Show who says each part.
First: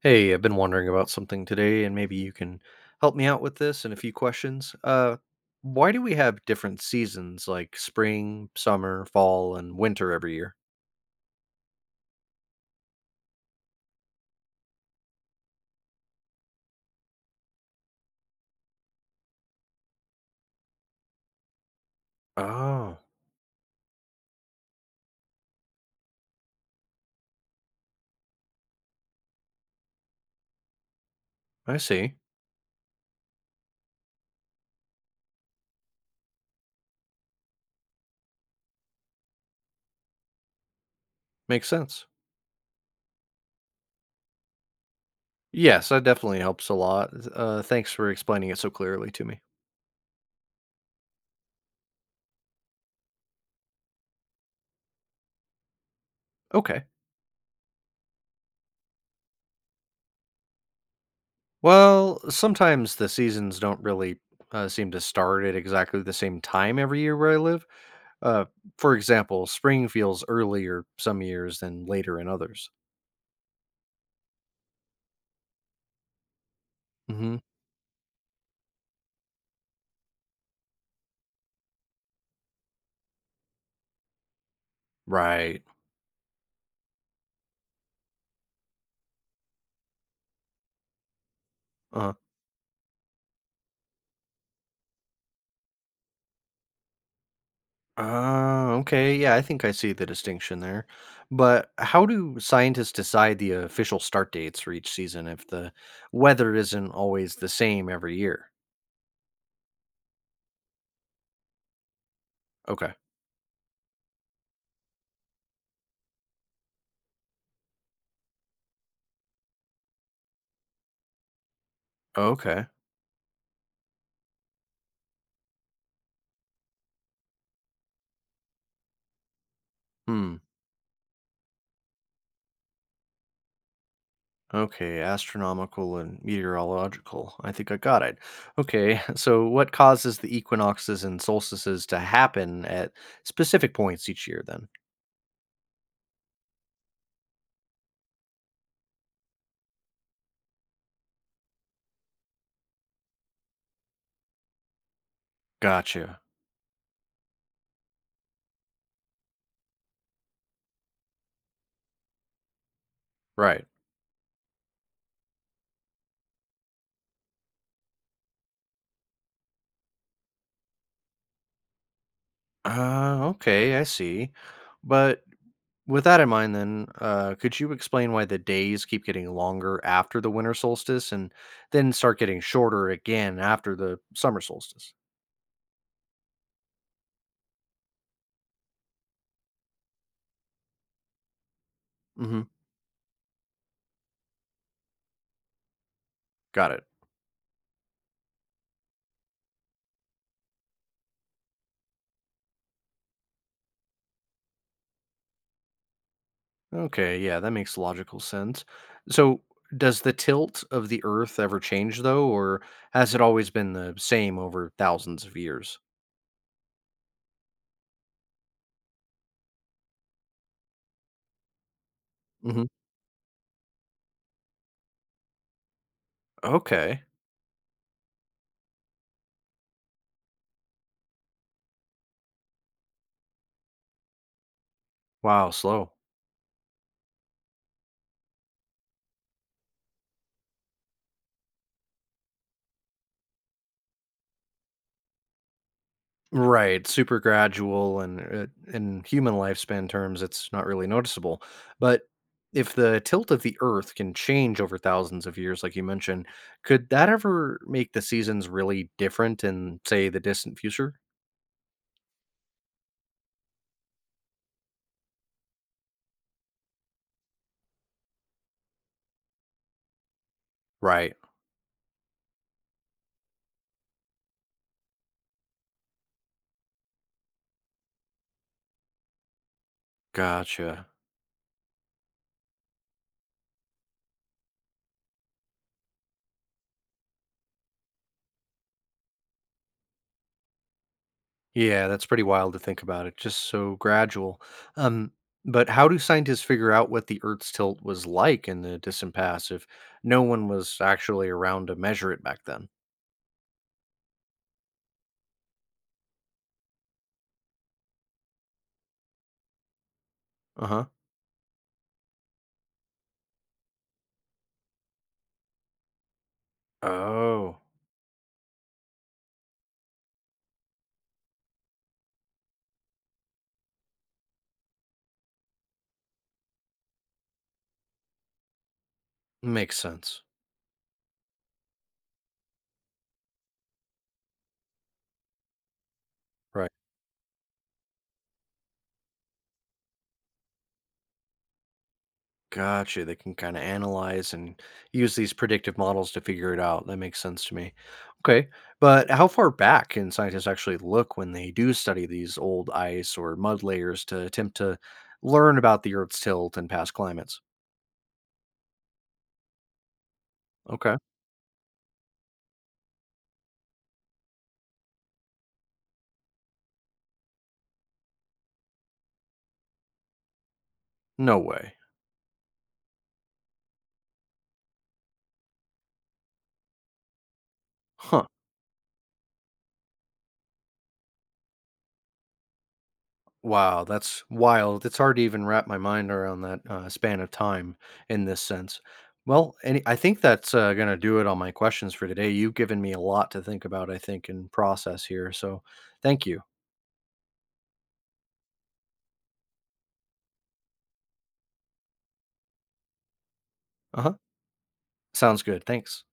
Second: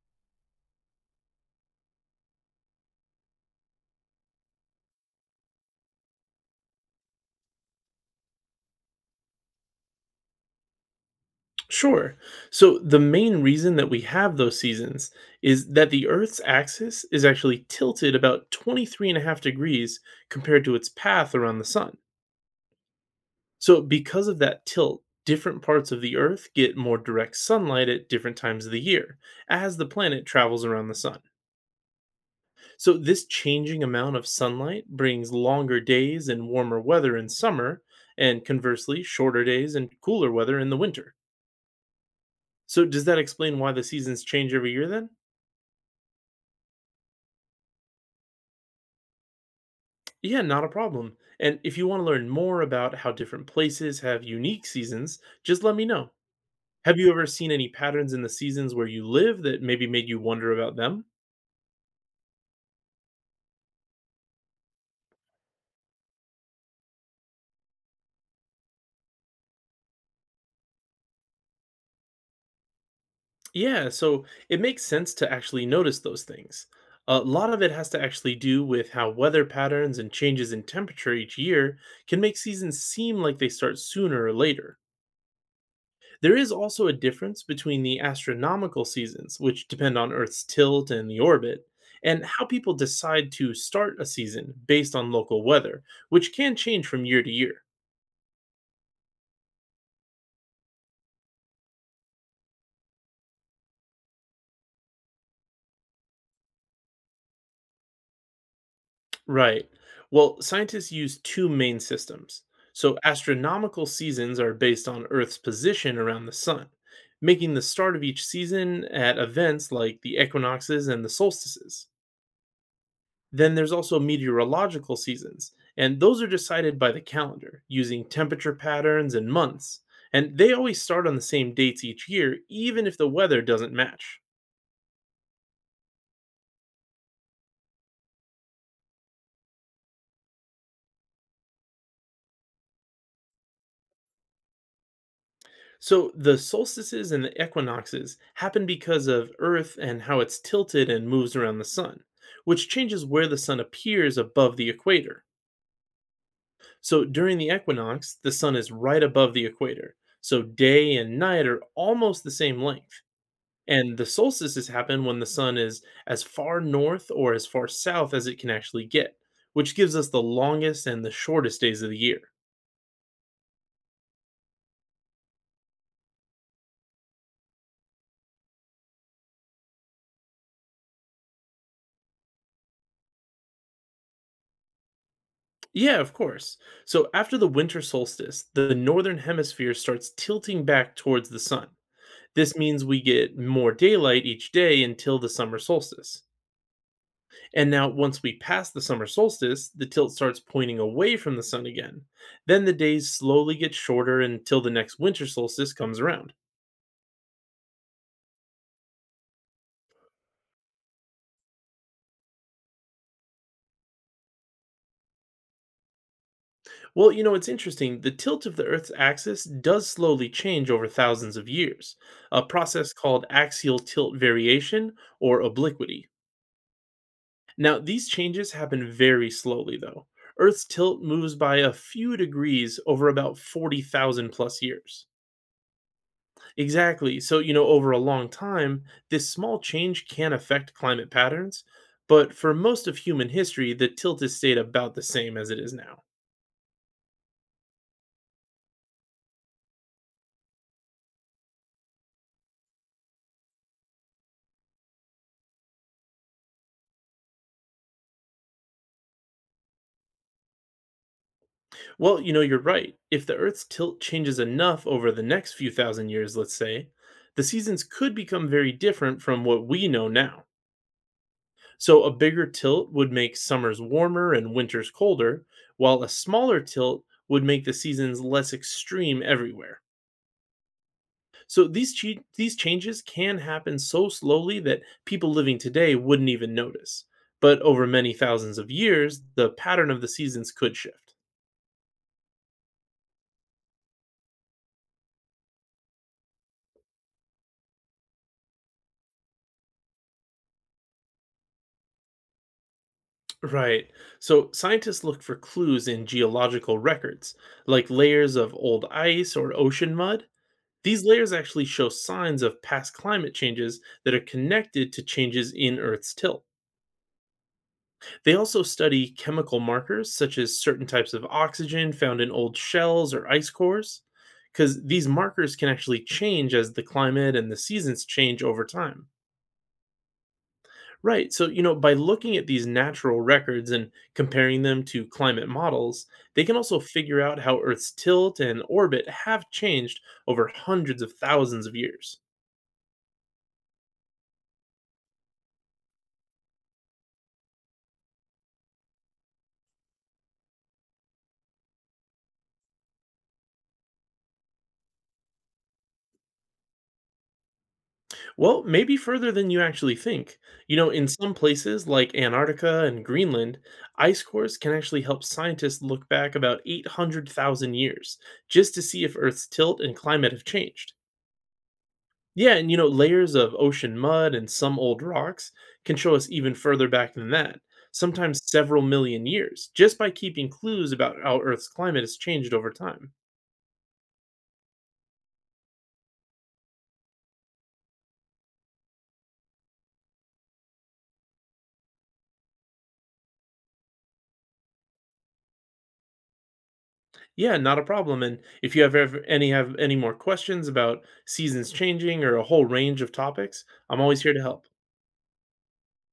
Speaker 1: Hey, I've been wondering about something today, and maybe you can help me out with this and a few questions. Why do we have different seasons like spring, summer, fall, and winter every year?
Speaker 2: Sure. So the main reason that we have those seasons is that the Earth's axis is actually tilted about 23.5 degrees compared to its path around the sun.
Speaker 1: Oh,
Speaker 2: So because of that tilt, different parts of the Earth get more direct sunlight at different times of the year as the planet travels around the sun.
Speaker 1: I see.
Speaker 2: So this changing amount of sunlight brings longer days and warmer weather in summer and conversely shorter days and cooler weather in the winter.
Speaker 1: Makes sense.
Speaker 2: So does that explain why the seasons change every year then?
Speaker 1: Yes, that definitely helps a lot. Thanks for explaining it so clearly to me.
Speaker 2: Yeah, not a problem. And if you want to learn more about how different places have unique seasons, just let me know.
Speaker 1: Okay.
Speaker 2: Have you ever seen any patterns in the seasons where you live that maybe made you wonder about them?
Speaker 1: Well, sometimes the seasons don't really seem to start at exactly the same time every year where I live. Uh, for example, spring feels earlier some years than later in others.
Speaker 2: Yeah, so it makes sense to actually notice those things. A lot of it has to actually do with how weather patterns and changes in temperature each year can make seasons seem like they start sooner or later.
Speaker 1: Right.
Speaker 2: There is also a difference between the astronomical seasons, which depend on Earth's tilt and the orbit,
Speaker 1: Uh,
Speaker 2: and how people decide to start a season based on local weather, which can change from year to year.
Speaker 1: okay. Yeah, I think I see the distinction there. But how do scientists decide the official start dates for each season if the weather isn't always the same every year?
Speaker 2: Right. Well, scientists use two main systems.
Speaker 1: Okay.
Speaker 2: So, astronomical seasons are based on Earth's position around the sun, making the start of each season at events like the equinoxes and the solstices.
Speaker 1: Okay.
Speaker 2: Then there's also meteorological seasons, and those are decided by the calendar using temperature patterns and months.
Speaker 1: Hmm.
Speaker 2: And they always start on the same dates each year, even if the weather doesn't match.
Speaker 1: Okay. Astronomical and meteorological. I think I got it. Okay. So, what causes the equinoxes and solstices to happen at specific points each year then?
Speaker 2: So the solstices and the equinoxes happen because of Earth and how it's tilted and moves around the sun, which changes where the sun appears above the equator.
Speaker 1: Gotcha.
Speaker 2: So during the equinox, the sun is right above the equator, so day and night are almost the same length.
Speaker 1: Right.
Speaker 2: And the solstices happen when the sun is as far north or as far south as it can actually get, which gives us the longest and the shortest days of the year.
Speaker 1: Okay. I see. But With that in mind, then, could you explain why the days keep getting longer after the winter solstice and then start getting shorter again after the summer solstice?
Speaker 2: Yeah, of course. So after the winter solstice, the northern hemisphere starts tilting back towards the sun.
Speaker 1: Hmm.
Speaker 2: This means we get more daylight each day until the summer solstice.
Speaker 1: Got it.
Speaker 2: And now, once we pass the summer solstice, the tilt starts pointing away from the sun again. Then the days slowly get shorter until the next winter solstice comes around.
Speaker 1: Okay, yeah, that makes logical sense. So, does the tilt of the Earth ever change, though, or has it always been the same over thousands of years?
Speaker 2: Well, you know, it's interesting. The tilt of the Earth's axis does slowly change over thousands of years, a
Speaker 1: Hmm.
Speaker 2: process called axial tilt variation or obliquity.
Speaker 1: Okay.
Speaker 2: Now, these changes happen very slowly, though. Earth's tilt moves by a few degrees over about 40,000 plus years.
Speaker 1: Wow, slow.
Speaker 2: Exactly. So, you know, over a long time, this small change can affect climate patterns, but for most of human history, the tilt has stayed about the same as it is now.
Speaker 1: Right, super gradual and in human lifespan terms, it's not really noticeable. But if the tilt of the Earth can change over thousands of years, like you mentioned, could that ever make the seasons really different in, say, the distant future?
Speaker 2: Well, you know, you're right. If the Earth's tilt changes enough over the next few thousand years, let's say, the seasons could become very different from what we know now.
Speaker 1: Right,
Speaker 2: So, a bigger tilt would make summers warmer and winters colder, while a smaller tilt would make the seasons less extreme everywhere.
Speaker 1: gotcha.
Speaker 2: So, these changes can happen so slowly that people living today wouldn't even notice. But over many thousands of years, the pattern of the seasons could shift.
Speaker 1: Yeah, that's pretty wild to think about. It's just so gradual. Um, but how do scientists figure out what the Earth's tilt was like in the distant past if no one was actually around to measure it back then?
Speaker 2: Right. So scientists look for clues in geological records, like layers of old ice or ocean mud.
Speaker 1: Uh huh.
Speaker 2: These layers actually show signs of past climate changes that are connected to changes in Earth's tilt.
Speaker 1: Oh.
Speaker 2: They also study chemical markers, such as certain types of oxygen found in old shells or ice cores, because these markers can actually change as the climate and the seasons change over time.
Speaker 1: Makes sense.
Speaker 2: Right. So, you know, by looking at these natural records and comparing them to climate models, they can
Speaker 1: Right.
Speaker 2: also figure out how Earth's tilt and orbit have changed over hundreds of thousands of years.
Speaker 1: Gotcha. They can kind of analyze and use these predictive models to figure it out. That makes sense to me. Okay. But how far back can scientists actually look when they do study these old ice or mud layers to attempt to learn about the Earth's tilt and past climates?
Speaker 2: Well, maybe further than you actually think. You know,
Speaker 1: Okay.
Speaker 2: in some places like Antarctica and Greenland, ice cores can actually help scientists look back about 800,000 years just to see if Earth's tilt and climate have changed.
Speaker 1: No way.
Speaker 2: Yeah, and you know, layers of ocean mud and some old rocks can show us even further back than that,
Speaker 1: Huh.
Speaker 2: sometimes several million years, just by keeping clues about how Earth's climate has changed over time.
Speaker 1: Wow, that's wild. It's hard to even wrap my mind around that span of time in this sense. Well, I think that's going to do it on my questions for today. You've given me a lot to think about, I think, and process here. So thank you.
Speaker 2: Yeah, not a problem. And if you have any more questions about seasons changing or a whole range of topics, I'm
Speaker 1: Uh huh.
Speaker 2: always here to help.
Speaker 1: Sounds good. Thanks.